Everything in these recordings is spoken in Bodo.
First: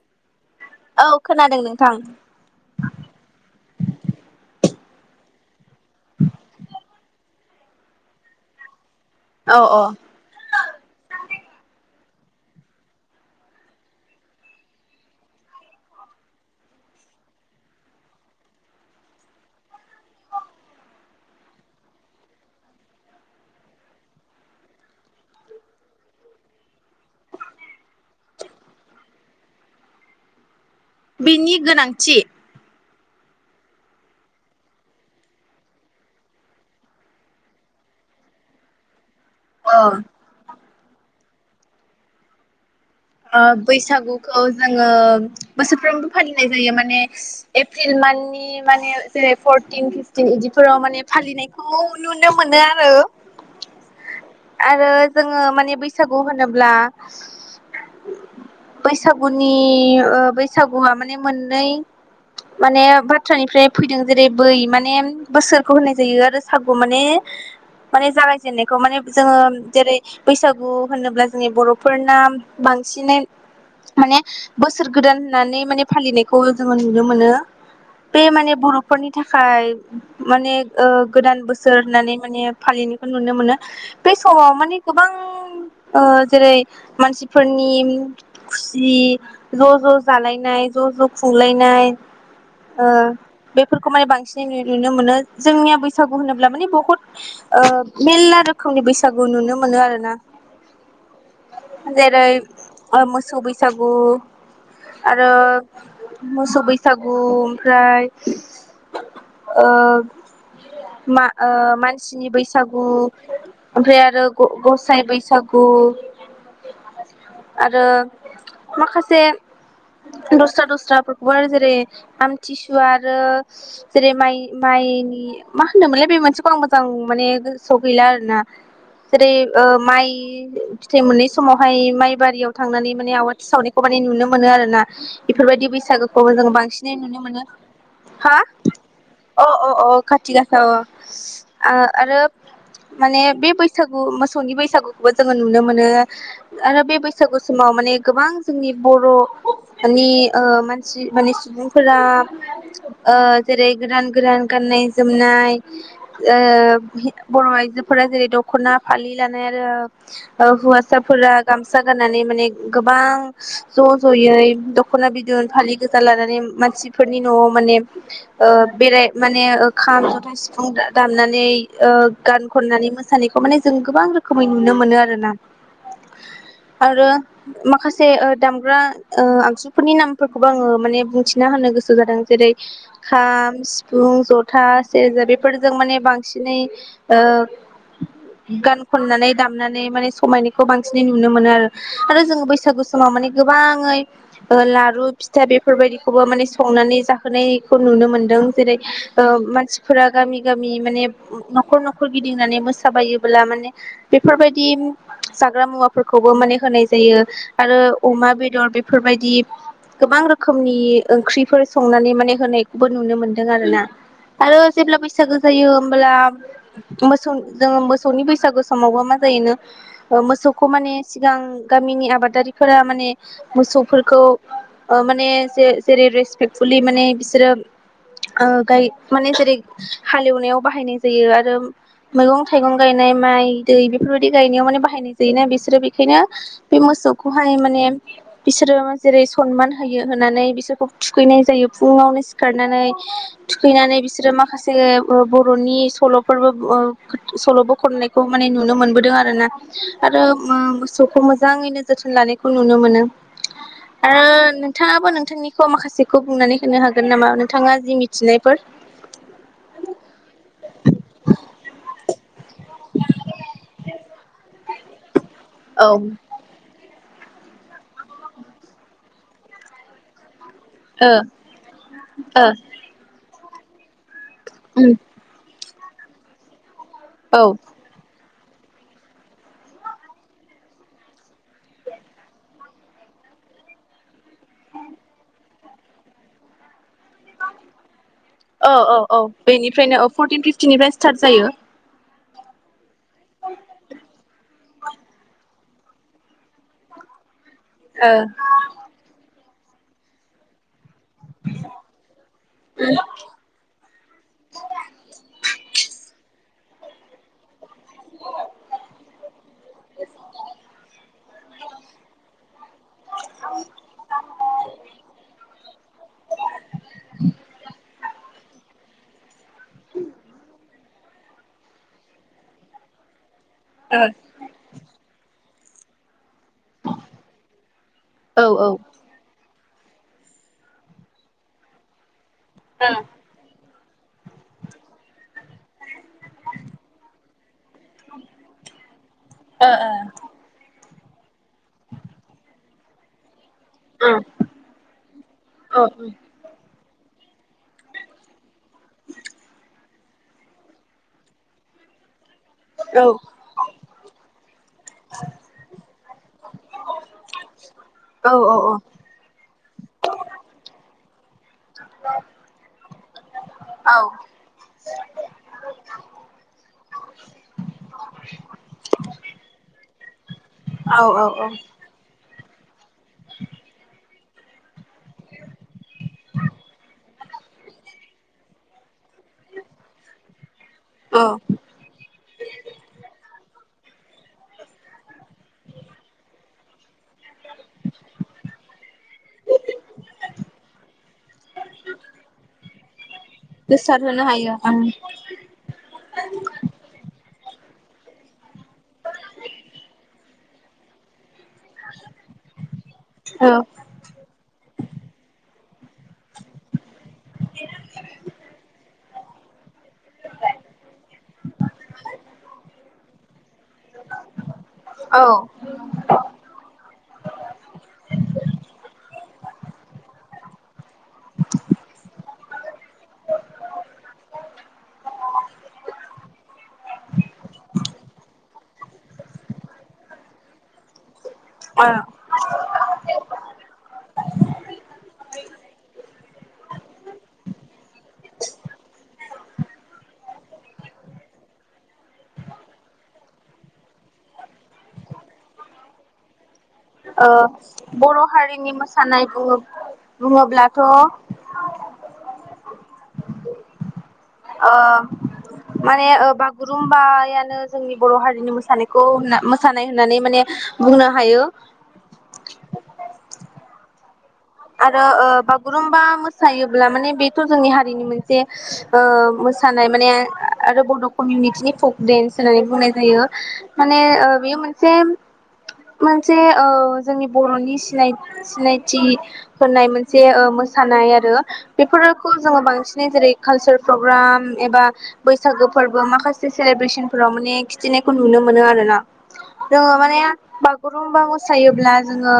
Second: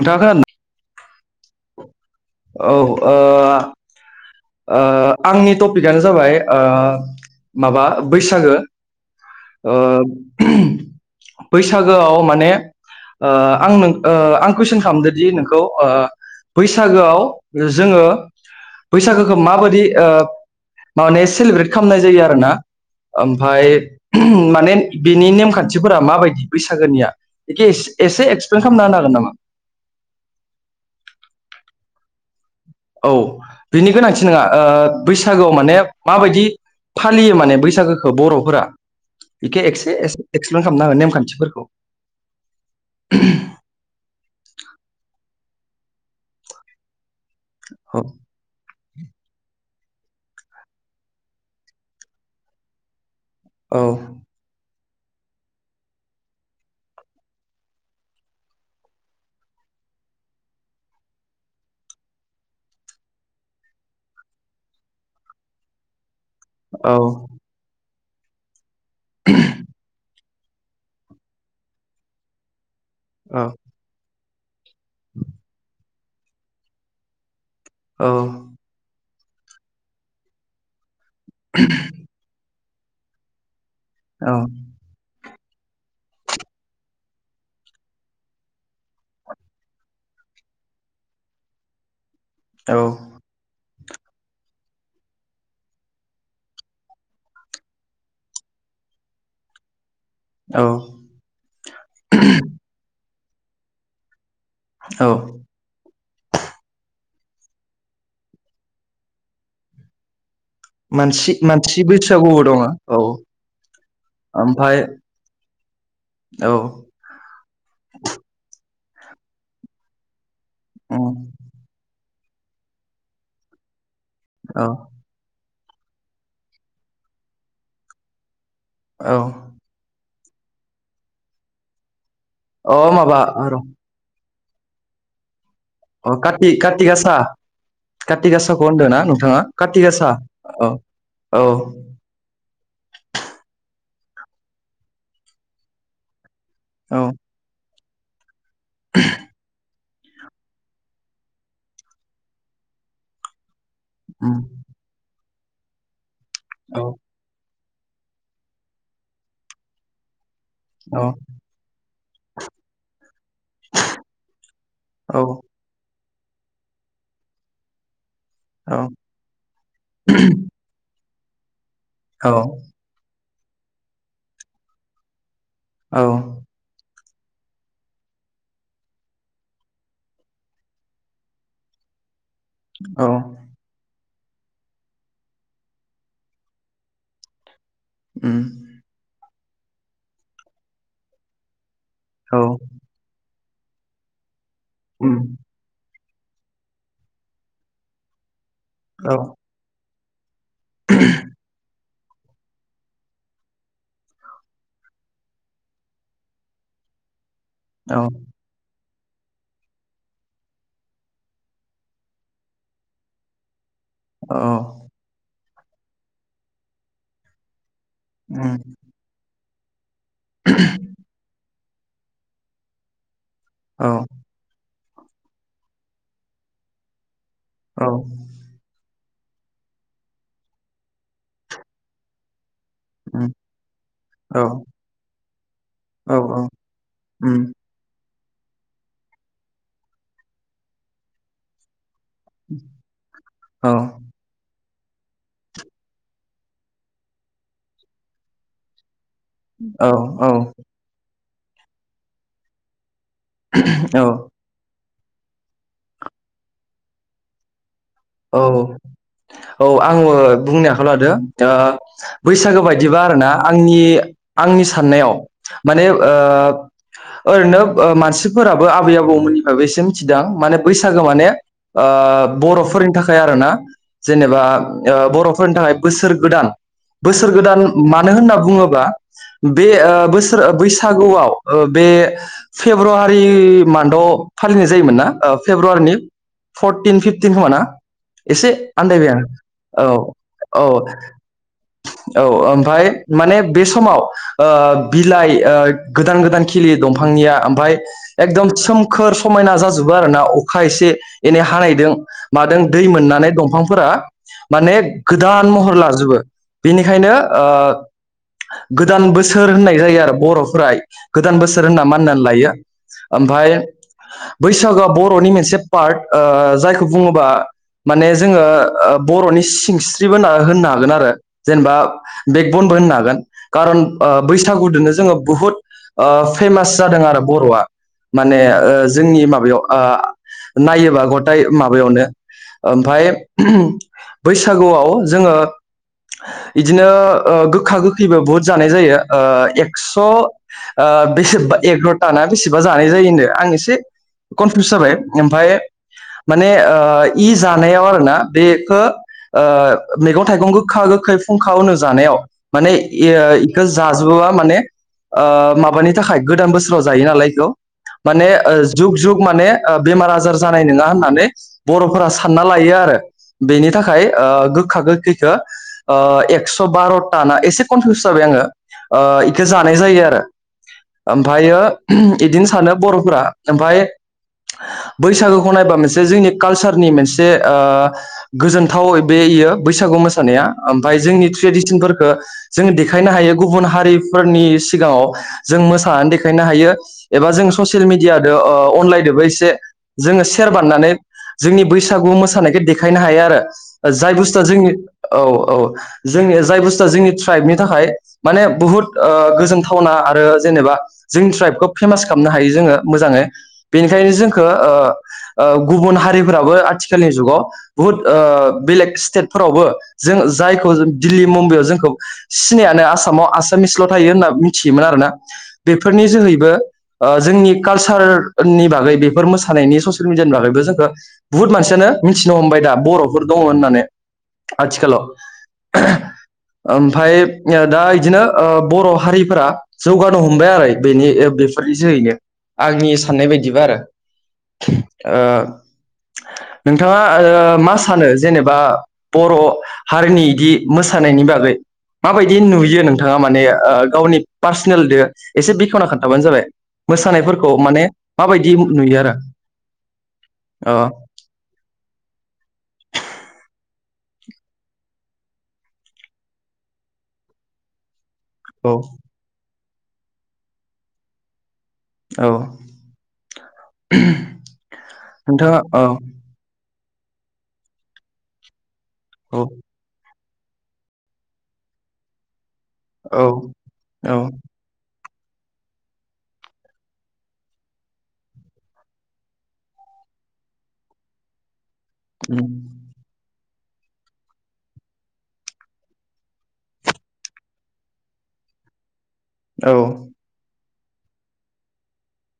नोंथांआ खोनादोंना? औ खोनादों नोंथां। औ ओ ओ आंनि टपिकआनो जाबाय माबा बैसागो। औ ओ औ बैसागोआव। माने ओ आं नों कुइसन खालामदोनि नोंखौ ओ बैसागोआव जोङो बैसागोखौ माबायदि ओ माने सेलेब्रेट खालामनाय जायो आरोना आमफ्राय। माने बिनि नेमखान्थिफोरा माबायदि बैसागोनिया बेखे एसे एक्सप्लेन खालामना होन हागोन नामा। बिनि गोनांथि। औ बिनि गोनांथि नङा ओ बैसागोआव माने माबायदि फालियो माने बैसागोखौ बर'फोरा। [unintelligible] ओ खालामना हो नेमखान्थिफोरखौ। ओ बैसागुखौ जोङो। बोसोरफ्रोमबो फालिनाय जायो माने। एप्रिल औ माननि माने जेरै फर टिन फिफटिन इदिफोराव माने फालिनायखौ नुनो मोनो आरो। औ। आरो जोङो माने बैसागु होनोब्ला बैसागुनि बैसागुआ माने मोननै माने बाथ्रानिफ्राय फैदों जेरै बै माने बोसोरखौ होननाय जायो आरो सागु औ माने माने जागाय जेननायखौ माने जोङो जेरै - बैसागु होनोब्ला जोंनि बर'फोरना बांसिनै माने बोसोर गोदान होननानै माने फालिनायखौ जोङो नुनो मोनो। बे माने बर'फोरनि थाखाय माने ओ गोदान बोसोर होननानै माने फालिनायखौ नुनो मोनो। बे औ समाव मानि गोबां ओ जेरै मानसिफोरनि खुसि ज' ज' जालायनाय ज' ज' खुंलायनाय औ ओ बे फोरखौ माय बांसिनै नुयो नुनो मोनो जोंनिया बैसागु होनोब्ला माने बुहुथ ओ मेरला रो खोमनि बैसागु नुनो मोनो आरो ना। औ जेरै ओ मोस सौ बैसागु औ आरो मोसौ बैसागु ओमफ्राय ओ मा मानसि ओ मानसि मानसिनि बैसोगुआव दङ बैसागु औ। ओमफ्राय आरो ओमफ्राय ग-गसाइ बैसागु औ आरो माखासे दस्रा उम दस्राफोरखौ हाय जेरै आमथिसुवा आरो जेरै माइ औ माइनि मा होनोमोनलाय बे मोनसेखौ आं मोजां माने गोसोआव गैला आरोना। औ जेरै ओ माइ फि-फिथाइ मोनै समावहाय माइ बारियाव अ थांनानै माने माबा आवाथि र' सावनायखौ माने नुनो मोनो आरोना। बे फोरबायदि अ बैसागोखौबो काति जो काति बांसिनै गासा नुनो मोनो। काति हा गासाखौ होनदों ना नोंथाङा अ अ काति अ गासा खाथि गासा औ औ अ आरो माने बैसागु मोसौनि बैसागुखौबो जोङो नुनो मोनो। आरो बे औ बैसागु समाव माने गोबां जोंनि बर' [unintelligible] ओ मान [unintelligible] सुबुंफोरा ओ जेरै गोदान उम गोदान गाननाय जोमनाय [unintelligible] ओ औ हि-बर' आइजो - फोरा जेरै दख'ना फालि लानाय आरो। औ हुवासा औ फोरा गामसा गाननानै माने गोबां ज' ज'यै दख'ना बिदन औ फालि गो जा लानानै मानसिफोरनि न'आव माने ओ बेराय माने ओ खाम जथा सिफुं दामनानै ओ औ गान खननानै मो सानायखौ माने जों गोबां रोखोमै नुनो मोनो आरो ना। औ आरो माखासे ओ दामग्रा ओ आगजुफोरनि नामफोरखौबो आङो माने बुंथिना होनो गोसो जादों। जेरै-खाम, सिफुं जथा, सेरजा बेफोरजों माने बांसिनै ओ। उम गान खन्नानै दामनानै माने समायनायखौ बांसिनै नुनो मोनो आरो। आरो औ जोङो बैसागु समाव माने गोबाङै ओ लारु उम फिथा बेफोरबायदि खौबो माने संनानै जाहोनायखौ नुनो मोन्दों। जेरै औ ओ मानसि फोरा गामि गामि माने न'खर न खर गिदिंनानै मोसा साबायोब्ला माने बेफोरबायदि जाग्रा मुवाफोरखौबो माने होनाय जायो। आरो औ अमा बेदर बे फोरबायदि गोबां रोखोमनि ओंख्रिफोर संनानै माने होनायखौबो नुनो मोनदों आरो ना। औ आरो जेब्ला बैसागो होयो होमब्ला मोसौ जोंङो मोसौ सौनि बैसागु उम समावबो मा जायो नो। ओ मोसौखौ माने सिगां। गामिनि आबादारिफोरा माने। औ मोसौफोरखौ। ओ माने जे-जेरै रेसपेक्फुलि माने बि। सोरो औ ओ गाय। माने जेरै हालेवनायाव बाहायनाय जायो आरो। मैगं। थाइगं गायनाय उम माइ दै बेफोरबायाददि औ गायनायाव माने बाहायनाय जायोना बिसोरो औ बेखायनो बे उम मोसौखौहाय माने। बिसोरो जेरै सनमान होयो होनानै बिसोरखौ थुखैनाय जायो। फुङावनो सिखारनानै औ थुखैनानै बिसोरो माखासे। बर'नि सल'फोरबो ओ। सल'बो खननायखौ माने नुनो मोनबोदों आ। रोना औ आरो ओमोसौखौ मो। मोजाङैनो जोथोन लानायखौ नुनो मोनो। औ ओ। नोंथाङाबो नोंथांनिखौ माखासेखौ बुंनानै होनो हागोन नामा नोंथाङा जि औ मिथिनायफोर औ औ आङो बुंनो आखायाव लादो दा। आ बैसागो बायदिबा आरोना आंनि आंनि साननायाव माने ओ। ओरैनो मानसिफोराबो आबै आबौ मोननिफ्रायबो एसे मिथिदों माने। बैसागो माने ओ ओ बर'फोरनि। थाखाय आरोना। जेनेबा उम ओ बर'फोरनि थाखाय। बोसोर गोदान। बोसोर औ गोदान मानो होनना। बुङोबा बे ओ बोसोर बैसागुआव ओ बे फेब्रुवारि मान्दाव फालिनाय जायोमोन ना फेब्रुवारिनि फरटिन फिफटिन खोमाना? औ औ औ औ बेनिफ्रायनो ओ फरटिन औ फिफटिनिफ्राय स्टार्ट जायो। औ ओमफ्राय। माने बे समाव ओ बिलाइ ओ। गोदान गोदान खिलियो दंफांनिया। एकदम सोमखोर समायना जा। जोबो आरो ना अखा एसे। एनै हानायदों मादों। दै मोननानै दंफांफोरा माने गोदान महर लाजुबो बेनिखायनो ओ गोदान बोसोर होननाय जायो आरो बर'फोरा गोदान बोसोर होनना मानिनानै लायो ओमफाय बैसागोआ बर'नि मोनसे पार्ट जायखौ बुंङोबा माने जोंङो बर'नि सि सिंस्रिबो होन्ना होनना हागोन आरो जेनेबा बेकबनबो होननो हागोन कारन ओ बैसागुदोनो जोंङो बुहुद ओ फेमास जादों आरो बर'आ माने ओ जोंनि माबायाव ओ नायोबा गटाय माबायावनो औ ओ ओमफाय बैसागुआव जोंङो इदिनो ओ गोखा गोखैबो बुहुत जानाय जायो एक्स ओ बेसेबा एकग्रटा ना बेसेबा जानाय जायो होनदो आं एसे से औ औ कनफिउस जाबाय ओमफाय औ माने ओ इ जानायाव आरोना बे खो ओ मैगं थाइगं गोखा गोखै फुंखा होनो जानायाव माने इयो इखो जाजुबाबा माने ओ माबानि थाखाय गोदान बोसोराव जायो नालाय इखौ माने ओ जुग जुग माने ओ बेमार आजार जानाय नोङा होननानै बर' फोरा सानना लायो आरो बेनि थाखाय ओ गोखा गोखैखो एक्स' बार'था ना एसे कनफिउस जाबाय आंङो इखौ जानाय जायो आरो औ औ ओमफ्रायो इदिनो सानो बर' फोरा ओमफाय बैसागोखौ नायबा मोनसे जोंनि कालचार नि मोनसे ओ गोजोनथाव बेयो बैसागु मोसानाया ओमफ्राय जोंनि औ ट्रेडिसेनफोरखो जों देखायनो हायो गुबुन हारि फोरनि सिगाङाव जों मोसानानै देखायनो हायो एबा जों ससेल मिडियादो ओ अनलाइदोबो एसे जोंङो सेयेर बानायनानै जोंनि बैसागु मोसानायखो देखायनो हायो जाय गोसारहोनो बुस्थु हायो जोंनि ओं औ औ जोंनि जाय बुु जोंनि ट्राइबनि थाखाय माने बुहुत ओ गोजोनथावना आरो जेनेबा जोंनि ट्राइब खौ फेमास खालामनो हायो जोङो मोजाङै औ बेनिखायनो जोंखौ ओ गुबुन हारि फोराबो आथि खालनि जुगाव बुहुट ओ बेलेग स्टेट फोरावबो जों जायखौ जों दिल्ली मुम्बाइआव जोंखौ सिनायानो आसामाव आसामिसल' थायो होनना मिथियोमोन आरोना औ ओ बेफोरनि जोहैबो ओ जोंनि कालसारनि बागै बेफोर मोसानायनि ससेल मिडियानि बागै बो जोंखौ बुहुत मानसियानो मिथि नो हमबाय दा बर'फोर दं होननानै आथिखालाव ओमफाय ओ दा इदिनो बर' हारिफोरा जौगानो हमबाय आरो बेनि ओ फोरनि जोहैनो आंनि साननाय बायदिबा आरो ओ नोंथाङा ओ मा सानो जेनेबा बर' हारिनि इदि मोसानायनि बागै माबायदि नुयो नोंथाङा माने ओ गावनि पार्सनेलदो एसे बेखेवना खोन्थाबानो जाबाय। ओ मोसानायफोरखौ माने बर' माबायदि हारिनि नुयो आरो मोसानाय बुङो अ बुङोब्लाथ' [inaudible] ओ माने ओ बागुरुमबायानो जोंनि बर' हारिनि औ मोसानायखौ सानाय होननानै माने बुंनो हायो। औ [inaudible] आरो ओ नोंथाङा औ बागुरुम्बा मोसायो ब्ला माने बेथ' जोंनि हारिनि मोनसे ओ औ मोसानाय माने आरो बड' कमिनिक्सनि फक डेन्स होनानै बुंनाय औ जायो। माने औ ओ बेयो मोनसे मोनसे ओ जोंनि बर'नि सिनाय सिनायथि होननाय मोनसे ओ मोसानाय आरो। बेफोरखौ उम जोङो बांसिनै जेरै कालसार प्रग्राम एबा बैसागो फोरबो माखासे सेलेब्रेसन फोराव माने खिथिनायखौ नुनो मोनो आरो ना। औ दङो माने बा गुरुमबा मोसायोब्ला जोङो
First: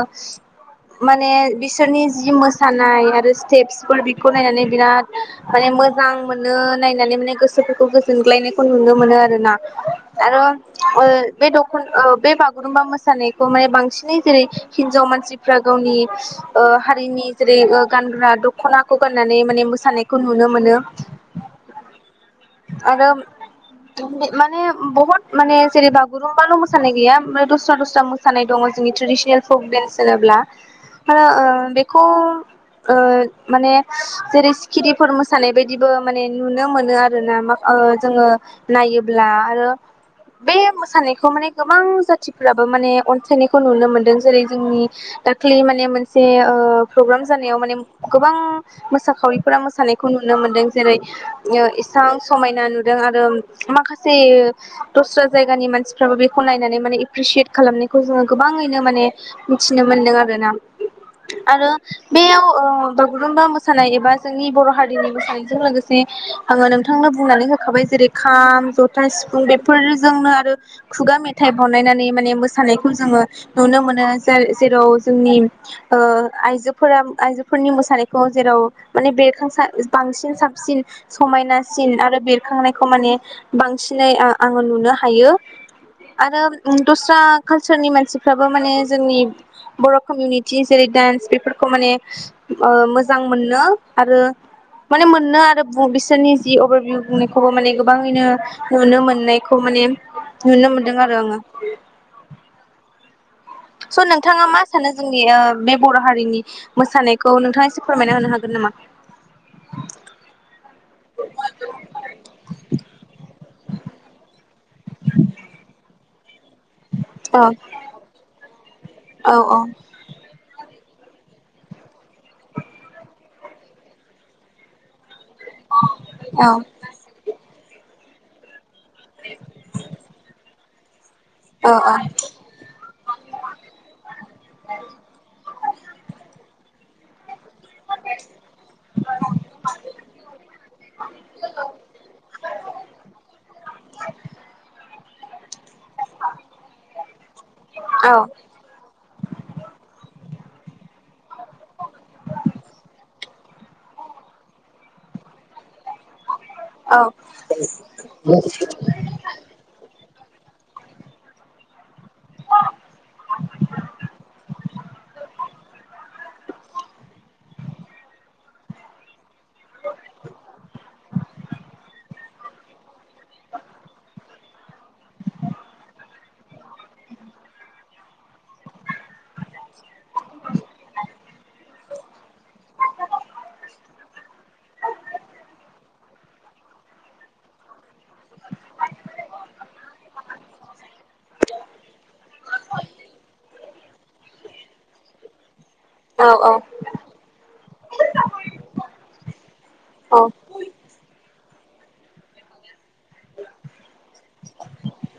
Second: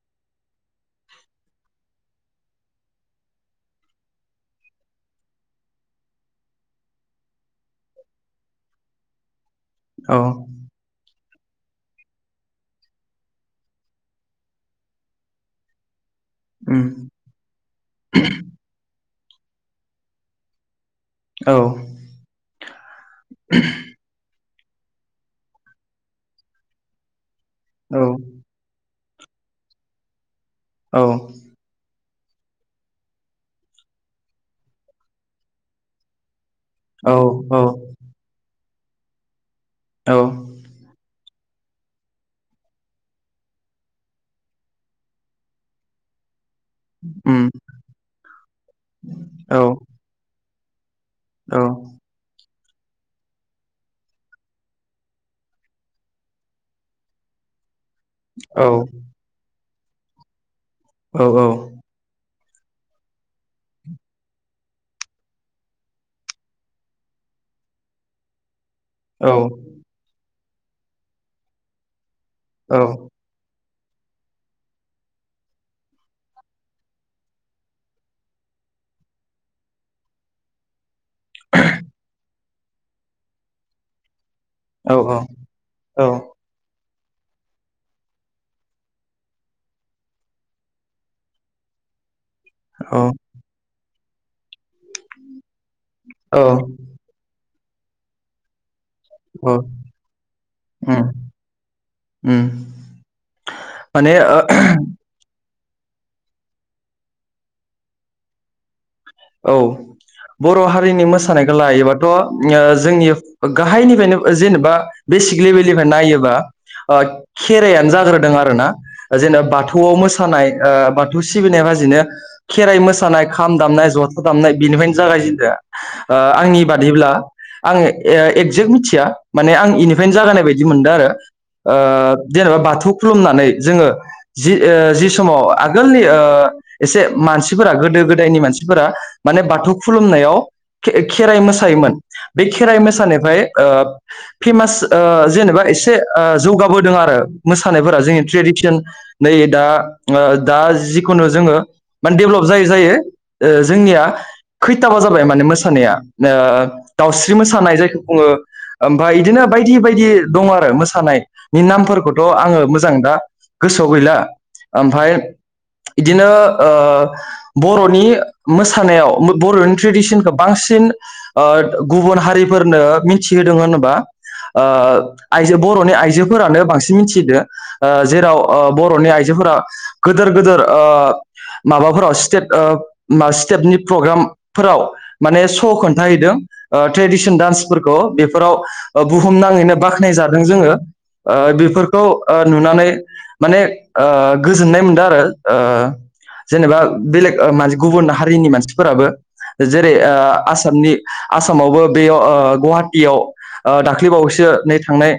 माने बि सोरनि जि मोसानाय आरो स्टेप्सफोर बिखौ नायनानै बिराद माने मोजां मोनो नायनानै माने गोसोफोरखौ गोजोनग्लायनायखौ नुनो मोनो आरो ना। औ आरो ओ बे दख' औ बे बागुरुम्बा मोसानायखौ माने बांसिनै जेरै हिनजाव मानसिफ्रा गावनि ओ उम हारिनि जेरै ओ गानग्रा दख'नाखौ गाननानै माने मोसानायखौ नुनो मोनो। औ आरो माने बहत माने जेरै बागुरुमबाल' मोसानाय गैया मो दस्रा दस्रा मोसानाय दंअ जोंनि ट्रेडिनेल फक देन्स होनोब्ला औ आरो ओ बेख खं ओ माने जेरै सिखिरिफोर मोसानाय बायदिबो माने नुनो मोनो औ आरो ना मा ओ जोङो नायोब्ला आरो औ बे मोसानायखौ माने गोबां जाथिफ्राबो माने अनसायनायखौ नुनो मोनदों जेरै जोंनि दाखलि माने मोन से ओ प्रग्राम उम जानायाव माने गोबां मोसाखावरिफोरा औ मोसानायखौ नुनो मोनदों जेरै औ यो इसां समायन ना नुदों आरो माखासे दस्रा जायगानि मानसिफ्राबो बेखौ नायनानै माने एप्रिसियेट खालामना खौ जोङो औ गोबाङैनो माने थिनो मोन्दों आरोना औ आरो बेयाव अ बागुरुम्बा मोसानाय एबा जोंनि बर' हारिनि मोसानायजों लोगोसे आङो नोंथांनो बुंनानै होखाबाय जेरै खाम जथ था सिफुं बेफोरजोंनो आरो खुगा मेथाइ बनायनानै माने मोसानायखौ जोङो नुनो मोनो जाय जेराव जोंनि ओ आइजोफोराम आइजोफोरनि मोसानायखौ जेराव माने बेरखांसा बांसिन साबसिन समायनासिन आरो बेर खांनायख' माने बांसिनै आ आङो नुनो हायो औ आरो उ दस्रा कालसारनि मानसिफ्राबो माने जोंनि बर' कमिउनिट जि जेरै डान्स बेफोरखौ माने ओ औ मोजां मोनो आरो माने मोननो आरो बु बिसोरनि औ जि अभारभिउ बुंनाय खौबो माने गोबाङैनो नुनो औ मोननायखौ माने नुनो मोनदों उम आरो आङो उम स' माने नोंथाङा मा ओ सानो जोंनि ओ बे बर' हारिनि मोसानायखौ नोंथाङा एसे फोरमायना होनो हागोन नामा औ बर' हारिनि मोसानायखौ लायोबाथ' ओ जोंनि गाहायनिफ्रायनो जेनेबा बेसिक लेभेलनिफाय नायोबा ओ औ खेराइयानो जाग्रोदों आरो ना ओ औ जेनबा औ बाथौआव मोसानाय ओ बाथौ सिबिनाया बाजिनो खेराइ मोसानाय खाम दामनाय ज था दामनाय बेनिफायनो जागायजेन ओ औ आंनि बादिब्ला आङो ए एक्जेक मिथि थिया माने आं इनिफायनो जागायनाय बाय दि मोनदों आरो। औ ओ जेनेबा बाथौ खुलुमनानै जोङो जि ओ जि समाव आगोलनि ओ एसे मानसि फोरा गोदो गोदायनि मानसिफोरा माने बाथौ खुलुमनायाव खे खेराइ मोसायोमोन बे खेराइ मोसानायफाय ओ फेमास ओ जेनेबा इस से ओ जौगाबोदों आरो मोसानायफोरा औ जोंनि ट्रेडिसोन नै दा ओ दा जिखुनु जोङो माने डेभेलप जायै जायै ओ जोंनिया खैथाबा जाबाय माने मोसानाया। ओ औ दाउस्रि मोसानाय जायखौ बुङो ओमफाय इदिनो बायदि बायदि। दं आरो मोसानायनि नामफोरखौथ' आङो मोजां दा गोसोआव गैला ओमफाय इदिनो ओ बर'नि मोसानायाव बर'नि ट्रेडिसोनखौ बांसिन ओ गुबुन हारि फोरनो मि थिहोदों होनोबा ओ आइजो बर'नि आइजोफोरानो बांसिन मिथिहोदो ओ जेराव ओ बर'नि आइजोफोरा गोदोर गोदोर ओ माबाफोराव स्टेट ओ मा स्टेपनि प्रग्रामफोराव माने स' खोन्थाहैदों ओ ट्रेडिसोन डान्सफोर खौ‌ बेफोराव ओ बुहुम नाङैनो बाख्नाय जादों जोङो ओ बेफोर खौ ओ नुनानै माने ओ गोजोननाय मोनदों आरो। ओ जेनेबा बेलेग ओ मानसि गुबुन हारिनि मानसिफोराबो [unintelligible] जेरै ओ आसामनि आसा आसामावबो बेयाव गुवाहाटियाव दाख्लैबावैसो नै थांनाय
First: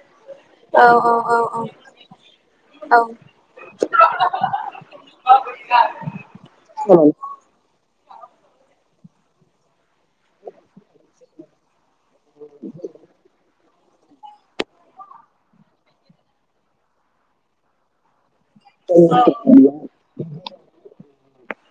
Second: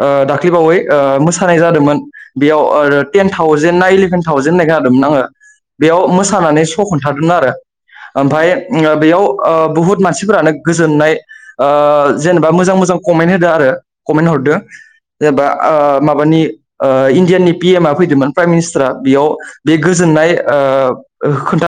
ओ दाख्लिबावै औ औ मोसानाय जादोंमोन ओ औ बेयाव औ टेन थावजेन ना इलेभेन थावजेन होननाय खोनादोंमोन आङो बेयाव मोसानानै [inaudible] आरो ओमफाय बेयाव बुहुत मानसिफोरानो गोजोननाय ओ जेनेबा मोजां मोजां कमेन्ट होदों आरो कमेन्ट हरदों जेनेबा माबानि इण्डियनि पि एम आ फैदोंमोन। प्राइ मिनिस्टारा बेयाव बे गोजोननाय ओ खोन